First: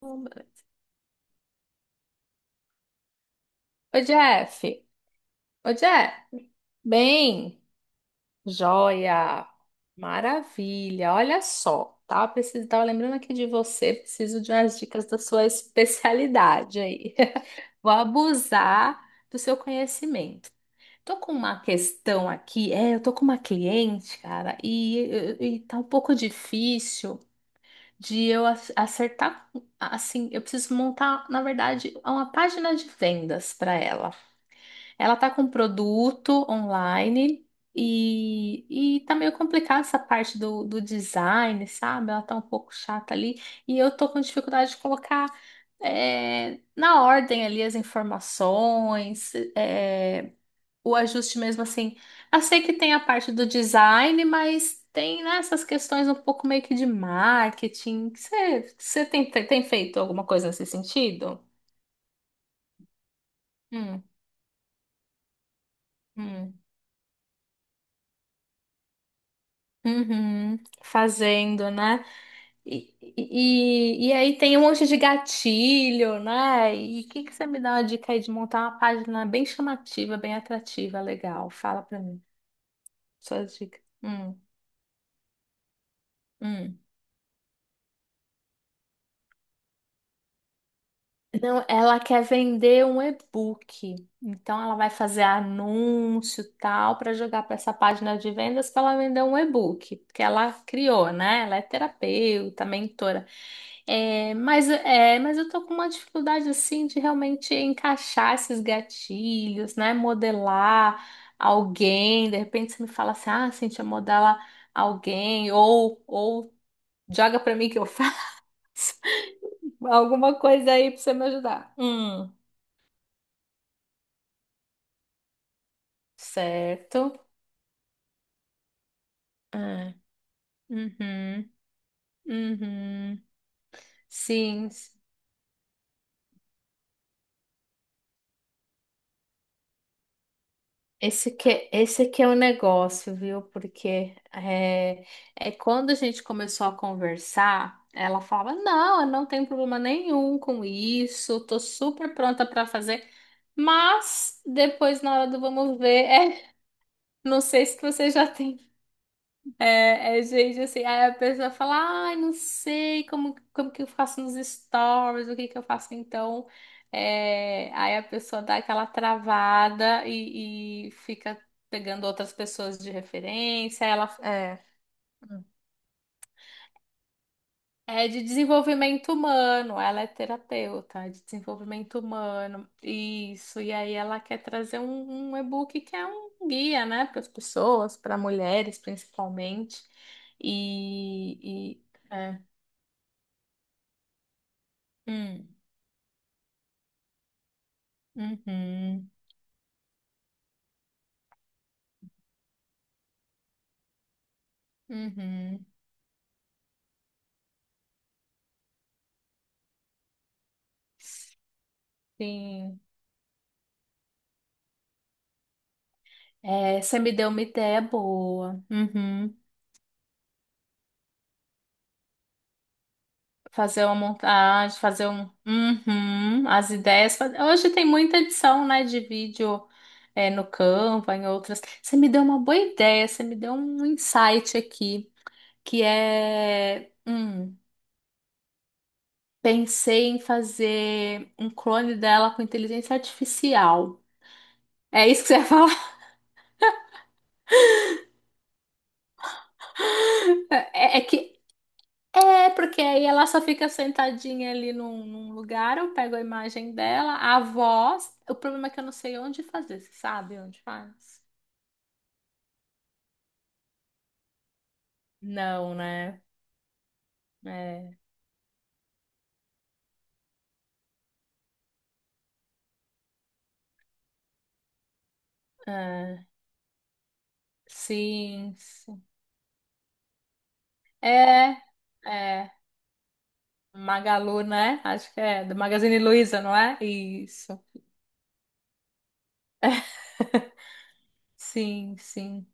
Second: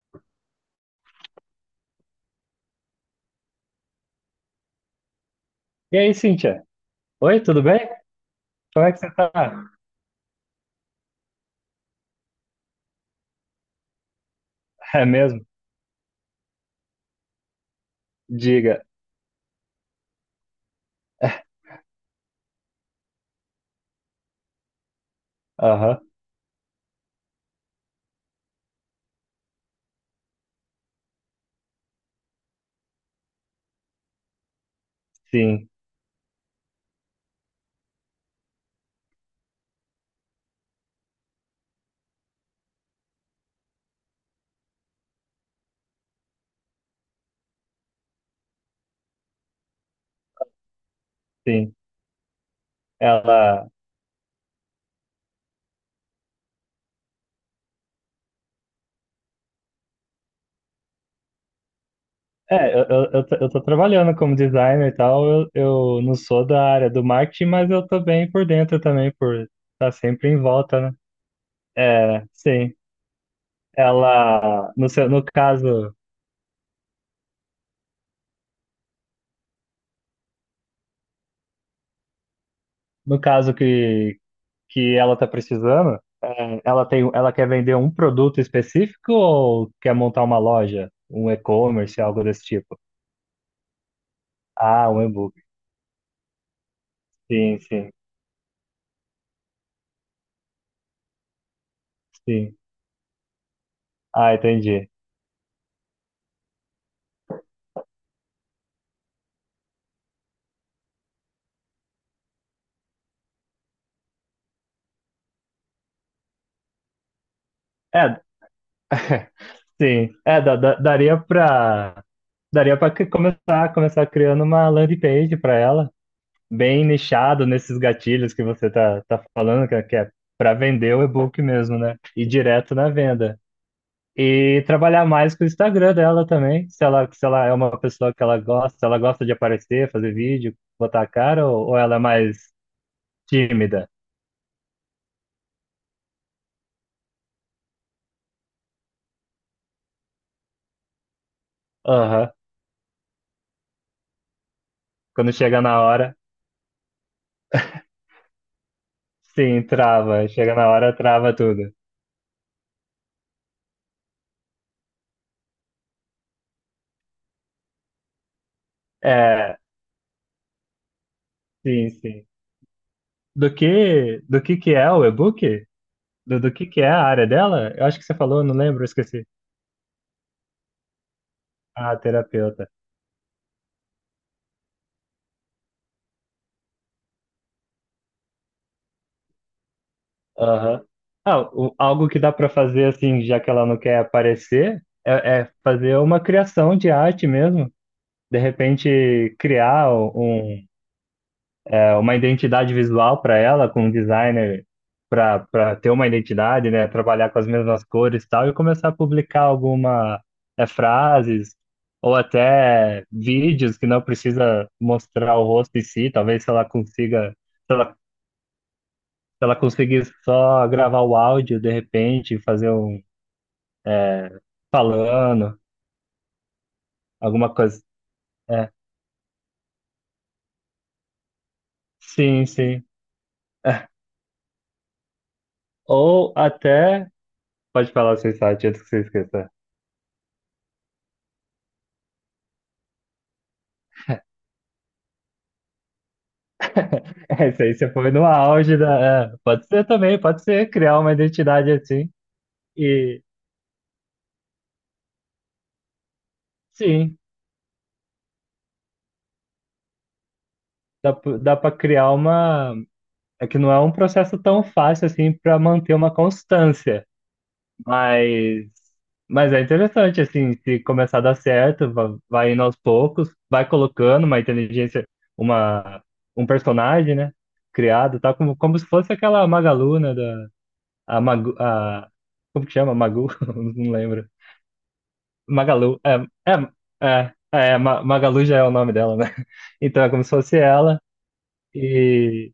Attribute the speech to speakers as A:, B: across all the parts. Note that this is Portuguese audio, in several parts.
A: Ô Jeff, ô
B: E
A: Jeff,
B: aí, Cíntia? Oi,
A: bem,
B: tudo bem? Como é que você tá?
A: joia, maravilha, olha só, tava lembrando aqui de você, preciso de umas dicas
B: É
A: da sua
B: mesmo?
A: especialidade aí, vou
B: Diga.
A: abusar do seu conhecimento. Tô com uma questão aqui, eu tô com uma cliente, cara, e tá um
B: Aham,
A: pouco difícil de eu acertar, assim, eu preciso montar, na verdade, uma página de vendas para ela. Ela tá com um
B: sim,
A: produto online e tá meio complicada essa parte do design, sabe? Ela tá um pouco chata ali e eu tô com dificuldade de colocar na ordem ali as informações, o ajuste mesmo
B: sim.
A: assim. Eu sei que tem a parte do
B: Ela.
A: design, mas tem, né, essas questões um pouco meio que de marketing. Você tem, tem feito alguma coisa nesse sentido?
B: Eu tô
A: Hum,
B: trabalhando como designer e tal. Eu não sou
A: hum.
B: da área do marketing, mas eu tô bem por dentro também, por estar tá sempre em
A: Uhum,
B: volta, né?
A: fazendo, né?
B: É, sim.
A: E aí tem um
B: Ela,
A: monte
B: no
A: de
B: seu, no caso,
A: gatilho, né? E o que que você me dá uma dica aí de montar uma página bem chamativa, bem atrativa, legal? Fala pra mim,
B: no caso
A: suas dicas.
B: que ela tá precisando, é,
A: Hum.
B: ela tem, ela quer vender um produto específico ou quer montar uma loja, um
A: Não, ela
B: e-commerce,
A: quer
B: algo desse tipo?
A: vender um e-book. Então ela vai
B: Ah, um
A: fazer
B: e-book.
A: anúncio e tal para jogar para
B: Sim,
A: essa
B: sim,
A: página de vendas para ela vender um e-book, porque ela criou, né? Ela é
B: sim.
A: terapeuta, mentora.
B: Ah, entendi.
A: É, mas eu tô com uma dificuldade assim de realmente encaixar esses gatilhos, né? Modelar alguém, de repente você me fala assim, ah, Cintia, modela alguém, ou joga pra mim que eu faço.
B: É, sim.
A: Alguma
B: É,
A: coisa aí pra você
B: daria
A: me ajudar.
B: pra. Daria para começar, começar criando uma landing page para ela, bem
A: Certo.
B: nichado nesses gatilhos que você tá falando,
A: Ah,
B: que é pra vender o e-book
A: uhum,
B: mesmo, né? E direto na
A: uhum.
B: venda. E
A: Sim.
B: trabalhar mais com o Instagram dela também, se ela é uma pessoa que ela gosta, se ela gosta de aparecer, fazer vídeo, botar a cara, ou, ela é
A: Esse que é o
B: mais
A: negócio, viu?
B: tímida?
A: É quando a gente começou a conversar, ela falava: Não, eu não tenho problema nenhum com isso, tô super
B: Aham.
A: pronta para fazer. Mas depois, na hora
B: Quando
A: do
B: chega
A: vamos
B: na
A: ver,
B: hora.
A: não sei se você já tem
B: Sim, trava. Chega
A: gente
B: na
A: assim,
B: hora,
A: aí a
B: trava
A: pessoa
B: tudo.
A: fala, ai, não sei como, como que eu faço nos stories, o que que eu faço então. É, aí a pessoa dá aquela
B: É,
A: travada e fica
B: sim,
A: pegando
B: sim.
A: outras pessoas de referência, aí ela,
B: Do
A: é.
B: que é o e-book? Do que é a área dela? Eu acho que
A: É
B: você
A: de
B: falou, eu não lembro, eu
A: desenvolvimento
B: esqueci.
A: humano, ela é terapeuta, é de
B: Ah,
A: desenvolvimento humano,
B: terapeuta.
A: isso. E aí ela quer trazer um e-book que é um guia, né, para as pessoas, para mulheres principalmente.
B: Aham. Ah,
A: E, e
B: algo que dá
A: é.
B: para fazer, assim, já que ela não quer aparecer,
A: Hum,
B: é fazer uma criação de arte mesmo. De
A: uhum,
B: repente, criar um, uma identidade visual para ela, com um designer
A: uhum.
B: para ter uma identidade, né? Trabalhar com as mesmas cores e tal, e começar a publicar alguma é, frases ou
A: Sim.
B: até vídeos que não precisa mostrar o rosto em si, talvez se ela
A: É, você me deu
B: consiga,
A: uma ideia
B: se
A: boa. Uhum.
B: ela conseguir só gravar o áudio de repente, fazer um
A: Fazer uma montagem, fazer um.
B: falando,
A: Uhum, as ideias.
B: alguma
A: Hoje
B: coisa.
A: tem muita edição,
B: É,
A: né, de vídeo no Canva, em outras. Você me deu uma
B: sim,
A: boa
B: sim.
A: ideia, você me deu um insight aqui, que
B: Ou
A: é.
B: até, pode falar sem site antes que você esqueça.
A: Pensei em fazer um clone dela com inteligência artificial. É isso que você ia falar?
B: É, isso aí você foi no auge da. É, pode ser também, pode ser
A: É,
B: criar
A: é
B: uma
A: que
B: identidade assim.
A: porque aí
B: E
A: ela só fica sentadinha ali num lugar, eu pego a imagem dela,
B: sim,
A: a voz. O problema é que eu não sei onde fazer, você sabe onde
B: dá,
A: faz?
B: dá para criar uma. É que não é um processo tão fácil assim para
A: Não,
B: manter uma
A: né?
B: constância,
A: É,
B: mas. Mas é interessante, assim, se começar a dar certo, vai indo aos poucos, vai colocando uma inteligência, uma,
A: é,
B: um personagem, né? Criado, tá
A: sim,
B: como, como se
A: sim.
B: fosse aquela Magalu, né? Da, a Magu,
A: É,
B: a,
A: é.
B: como que chama? Magu? Não lembro.
A: Magalu, né? Acho que é. Do Magazine
B: Magalu.
A: Luiza,
B: É,
A: não
B: é,
A: é?
B: é,
A: Isso.
B: é, Magalu já é o nome dela, né? Então é como se fosse ela.
A: Sim, sim.
B: E,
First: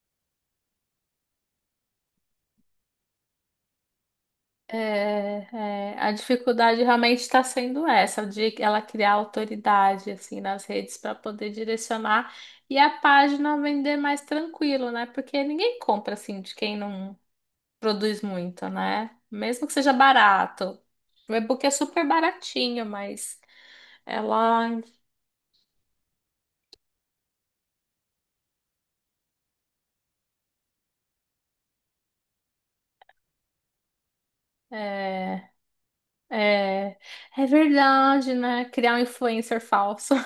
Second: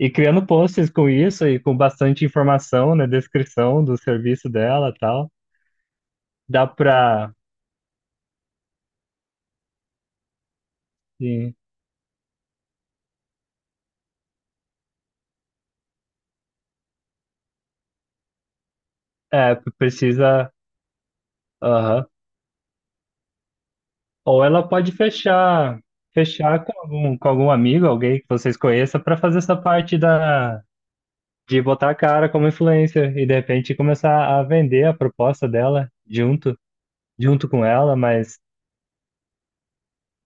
B: e criando posts com isso e com bastante informação, né? Descrição do serviço dela e tal.
A: É, a
B: Dá
A: dificuldade realmente
B: pra.
A: está sendo essa, de ela criar autoridade assim nas redes para poder
B: Sim,
A: direcionar e a página vender mais tranquilo, né? Porque ninguém compra assim de quem não produz muito, né?
B: é,
A: Mesmo que seja
B: precisa.
A: barato. O e-book é
B: Aham.
A: super baratinho, mas
B: Ou ela
A: ela
B: pode fechar. Fechar com algum amigo, alguém que vocês conheçam, para fazer essa parte da, de botar a cara como influencer e de repente começar a vender a proposta
A: é,
B: dela junto,
A: é, é
B: junto com ela,
A: verdade,
B: mas
A: né? Criar um influencer falso.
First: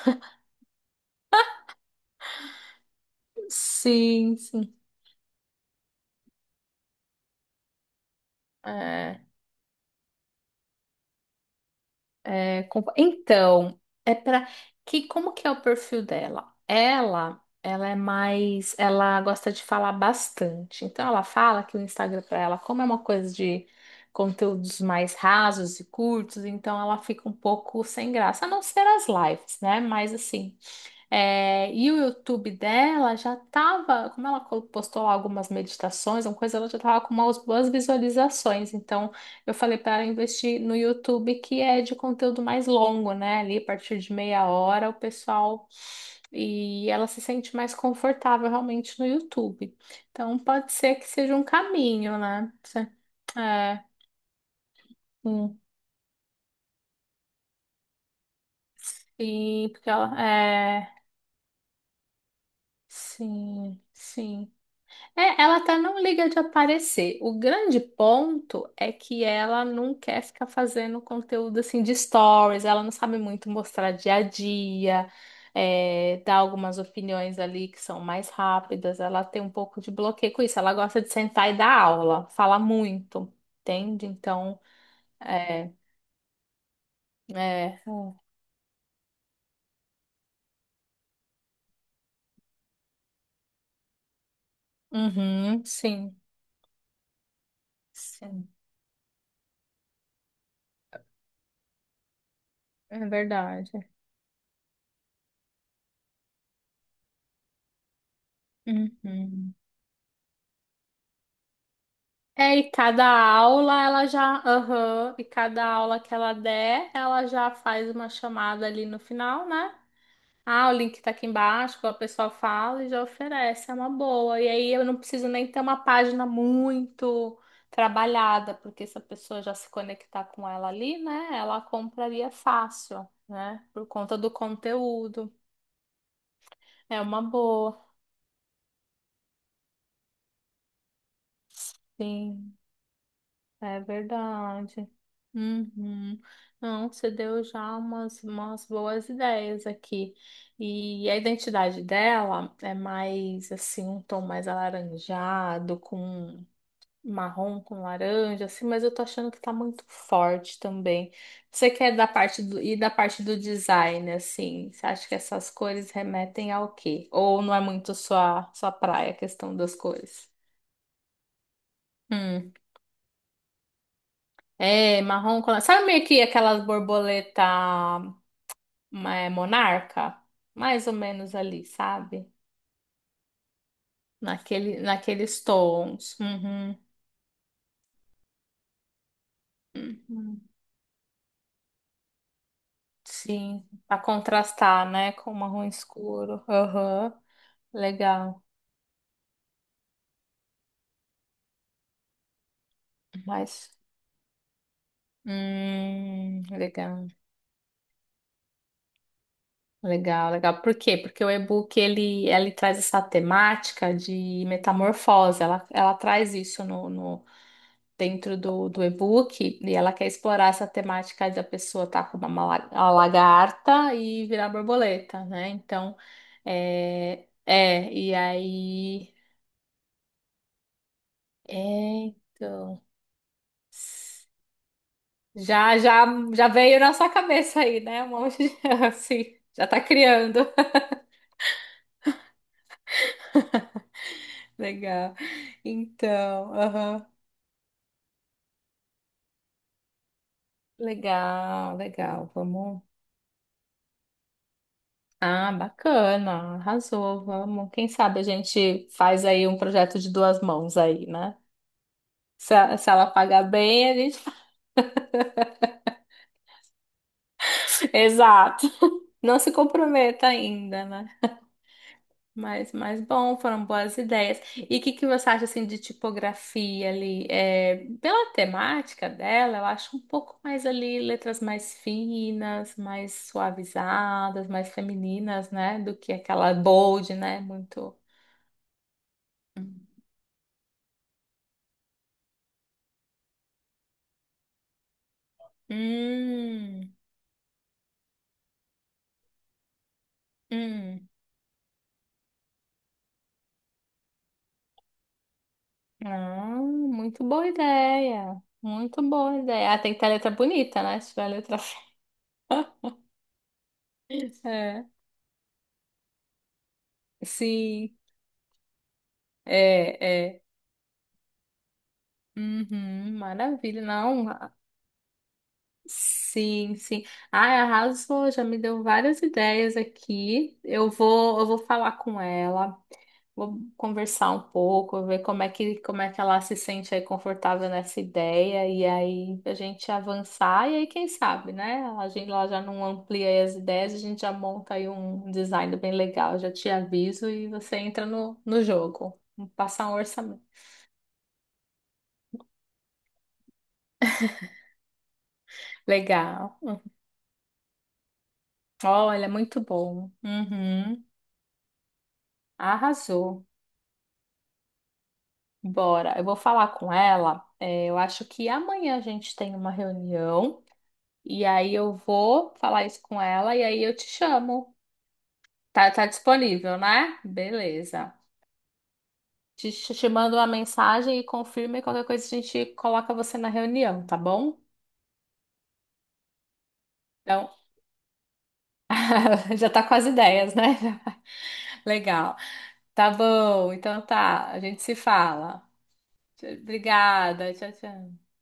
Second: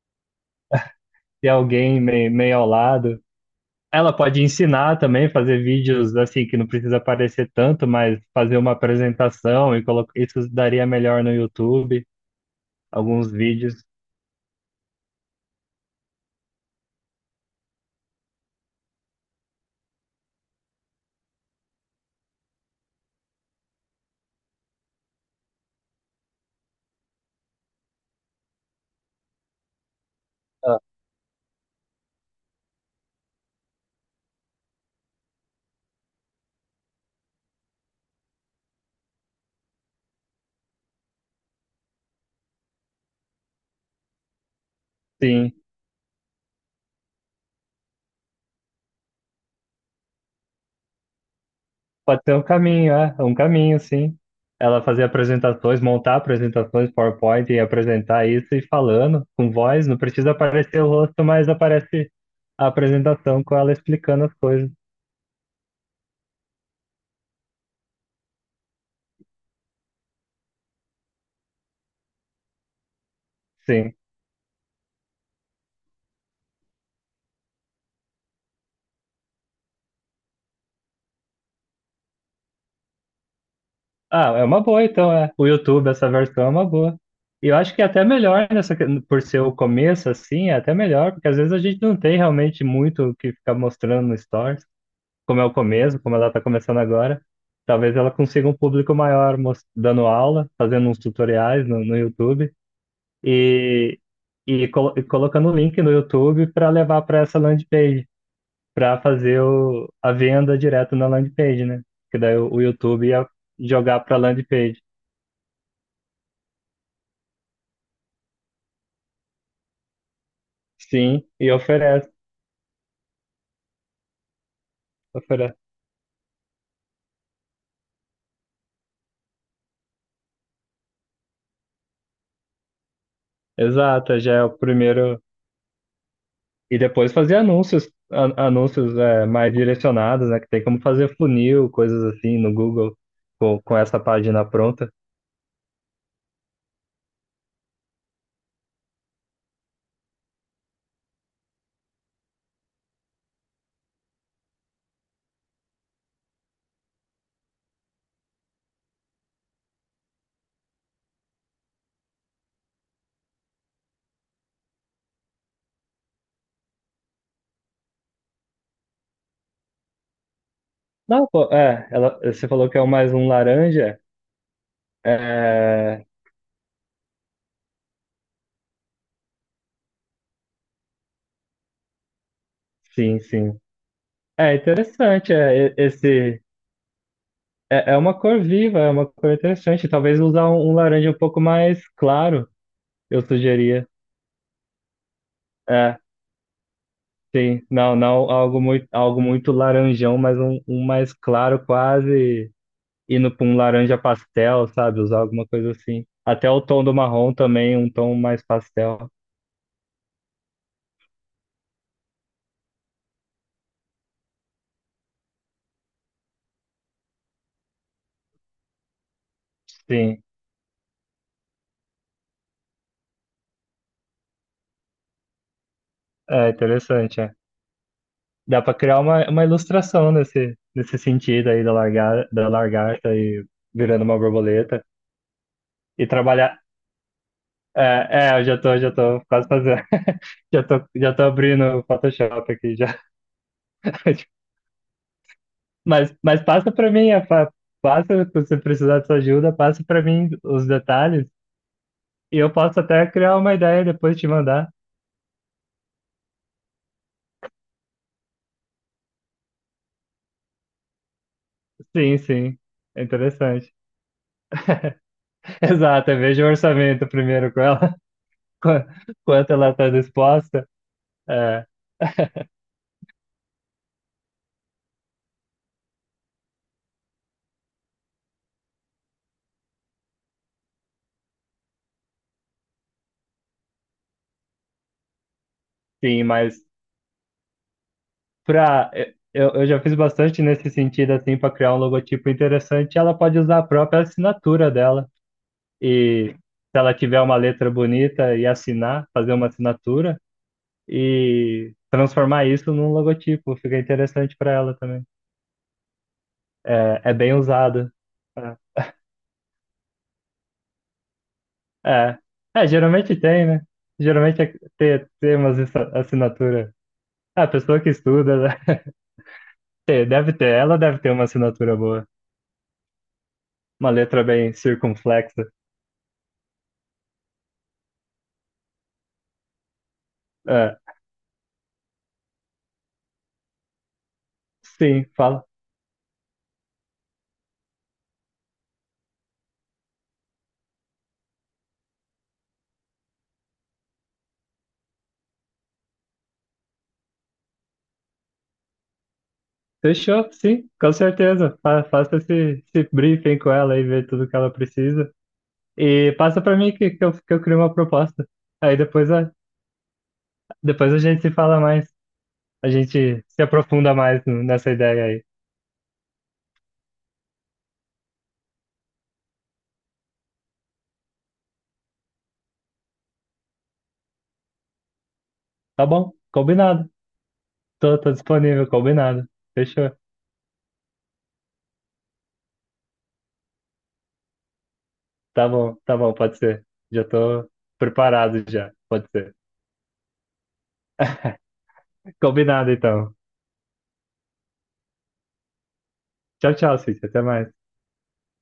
B: ter alguém meio, meio ao lado. Ela
A: Sim,
B: pode
A: sim.
B: ensinar também, fazer vídeos assim que não precisa aparecer tanto, mas fazer uma
A: É,
B: apresentação e colocar isso daria melhor no YouTube,
A: é, com-
B: alguns vídeos.
A: então, é para que como que é o perfil dela? Ela é mais, ela gosta de falar bastante. Então ela fala que o Instagram para ela, como é uma coisa de conteúdos mais rasos e curtos, então ela fica um pouco sem graça, a não ser as lives, né? Mas assim,
B: Ah,
A: é, e o YouTube dela já estava como ela postou lá algumas meditações, uma coisa, ela já tava com umas boas visualizações. Então, eu falei para ela investir no YouTube, que é de conteúdo mais longo, né? Ali, a partir de meia hora, o
B: sim,
A: pessoal. E ela se sente mais confortável realmente no YouTube. Então, pode ser que seja um caminho,
B: pode ser um
A: né? Você-
B: caminho, é, um
A: É,
B: caminho, sim. Ela fazer
A: hum,
B: apresentações, montar apresentações, PowerPoint e apresentar isso e falando com
A: sim,
B: voz,
A: porque
B: não
A: ela.
B: precisa aparecer
A: É,
B: o rosto, mas aparece a apresentação com ela
A: sim,
B: explicando as
A: sim.
B: coisas.
A: É, ela até não liga de aparecer. O grande ponto é que ela não quer ficar fazendo conteúdo assim de stories, ela não sabe muito mostrar
B: Sim.
A: dia a dia, dar algumas opiniões ali que são mais rápidas. Ela tem um pouco de bloqueio com isso. Ela gosta de sentar e dar aula, fala muito, entende?
B: Ah, é
A: Então,
B: uma boa então, é. O
A: é,
B: YouTube, essa versão é uma boa. E eu acho
A: é,
B: que é até melhor nessa, que- por ser o começo assim, é até melhor, porque às vezes a gente não tem realmente muito o que ficar mostrando no Stories, como é o
A: uhum,
B: começo,
A: sim,
B: como ela está começando agora. Talvez ela
A: sim,
B: consiga um público maior mos- dando aula, fazendo uns tutoriais no YouTube
A: é verdade.
B: e, e colocando o link no YouTube para levar para essa landing page, para fazer
A: Uhum.
B: o, a venda direto na landing page, né? Que daí
A: É,
B: o
A: e cada
B: YouTube ia
A: aula
B: jogar
A: ela
B: para
A: já,
B: landing page.
A: aham, e cada aula que ela der, ela já faz uma chamada ali no final, né? Ah, o link tá
B: Sim,
A: aqui
B: e
A: embaixo, a
B: oferece,
A: pessoa fala e já oferece, é uma boa. E aí eu não preciso nem
B: oferece.
A: ter uma página muito trabalhada, porque se a pessoa já se conectar com ela ali, né, ela compraria fácil, né, por conta
B: Exato,
A: do
B: já é o primeiro.
A: conteúdo.
B: E
A: É
B: depois
A: uma
B: fazer
A: boa,
B: anúncios, anúncios é, mais direcionados, né? Que tem como fazer funil, coisas assim
A: sim.
B: no Google com
A: É
B: essa página
A: verdade.
B: pronta.
A: Uhum. Não, você deu já umas boas ideias aqui. E a identidade dela é mais assim, um tom mais alaranjado, com marrom, com laranja, assim, mas eu tô achando que tá muito forte também. Você quer da parte do, e da parte do design, assim, você acha que essas cores remetem ao quê? Ou não é muito sua praia, a questão das cores?
B: Não, pô, é, ela, você falou que é o mais um laranja.
A: É, marrom. Sabe meio
B: É,
A: que aquelas borboleta monarca? Mais ou menos ali, sabe?
B: sim, sim. É interessante,
A: Naqueles
B: é,
A: tons.
B: esse.
A: Uhum.
B: É, é uma cor viva, é uma cor interessante. Talvez
A: Uhum.
B: usar um, um laranja um pouco mais claro, eu
A: Sim,
B: sugeria.
A: para contrastar, né, com o marrom
B: É,
A: escuro. Aham.
B: sim, não, não,
A: Legal.
B: algo muito laranjão, mas um mais claro, quase indo para um
A: Mas
B: laranja pastel, sabe? Usar alguma coisa assim. Até o tom do
A: legal.
B: marrom também, um tom mais pastel.
A: Legal, legal. Por quê? Porque o e-book ele traz essa temática de metamorfose. Ela traz isso dentro do e-book e ela quer
B: Sim,
A: explorar essa temática da pessoa estar com uma a lagarta e virar borboleta, né? Então,
B: é interessante,
A: é,
B: é.
A: é e
B: Dá para criar
A: aí,
B: uma ilustração nesse, nesse sentido aí da
A: é,
B: largar, da
A: então,
B: lagarta e virando uma borboleta
A: já, já,
B: e
A: já
B: trabalhar.
A: veio na sua cabeça aí, né? Um
B: É,
A: monte
B: é,
A: de,
B: já tô
A: assim,
B: quase
A: já tá
B: fazendo.
A: criando.
B: Já tô abrindo o Photoshop aqui, já.
A: Legal.
B: Mas
A: Então,
B: passa para
A: aham.
B: mim, passa, se você precisar de sua ajuda, passa para mim os detalhes
A: Legal, legal.
B: e eu posso
A: Vamos.
B: até criar uma ideia e depois te mandar.
A: Ah, bacana, arrasou, vamos. Quem sabe a gente faz aí um projeto de duas mãos aí, né?
B: Sim, sim,
A: Se
B: é
A: ela pagar
B: interessante.
A: bem, a gente.
B: Exato, eu vejo o orçamento primeiro com ela,
A: Exato.
B: qua-
A: Não se
B: quanto ela está
A: comprometa
B: disposta.
A: ainda, né?
B: É,
A: Mas bom, foram boas ideias. E o que que você acha assim de tipografia ali? É, pela temática dela, eu acho um pouco mais ali letras mais finas, mais suavizadas, mais femininas, né? Do que
B: sim,
A: aquela
B: mas
A: bold, né? Muito.
B: pra, é, eu já fiz bastante nesse sentido, assim, para criar um logotipo interessante, ela pode usar a própria assinatura dela e se
A: Hum,
B: ela tiver uma letra bonita e assinar, fazer uma assinatura
A: hum.
B: e transformar isso num logotipo. Fica interessante para ela também.
A: Ah,
B: É, é
A: muito
B: bem
A: boa
B: usado.
A: ideia. Muito boa ideia. Ah, tem que ter letra bonita, né? Se tiver letra feia.
B: É. É. É, geralmente tem, né? Geralmente é
A: É.
B: ter, umas assinatura. A pessoa que
A: Sim,
B: estuda, né?
A: é,
B: Deve
A: é.
B: ter, ela deve ter uma assinatura boa.
A: Uhum, maravilha.
B: Uma letra
A: Não,
B: bem circunflexa.
A: sim, sim. Ai, arrasou, já me deu várias ideias aqui.
B: É,
A: Eu vou falar com ela, vou conversar um pouco,
B: sim,
A: ver
B: fala.
A: como é que ela se sente aí confortável nessa ideia, e aí a gente avançar, e aí quem sabe, né? A gente lá já não amplia aí as ideias, a gente já monta aí um design bem legal, já te aviso e você entra no jogo. Passar um
B: Fechou,
A: orçamento.
B: sim, com certeza. Faça esse, esse briefing com ela e vê tudo que ela precisa. E passa
A: Legal.
B: para mim
A: Uhum.
B: que eu crio uma proposta. Aí depois
A: Olha,
B: a,
A: muito bom.
B: depois a
A: Uhum.
B: gente se fala mais. A gente se
A: Arrasou.
B: aprofunda mais nessa ideia aí.
A: Bora, eu vou falar com ela. É, eu acho que amanhã a gente tem uma reunião e aí eu vou falar isso com ela e aí eu te chamo.
B: Tá
A: Tá
B: bom,
A: disponível,
B: combinado.
A: né?
B: Tô, tô
A: Beleza.
B: disponível, combinado. Fechou.
A: Te mando uma mensagem e confirma e qualquer coisa a gente coloca você na reunião, tá bom?
B: Tá bom, pode ser. Já
A: Então,
B: tô preparado já, pode ser.
A: já tá com as ideias, né? Legal.
B: Combinado
A: Tá
B: então.
A: bom, então tá. A gente se fala.
B: Tchau, tchau, Cítia. Até
A: Obrigada.
B: mais.
A: Tchau, tchau.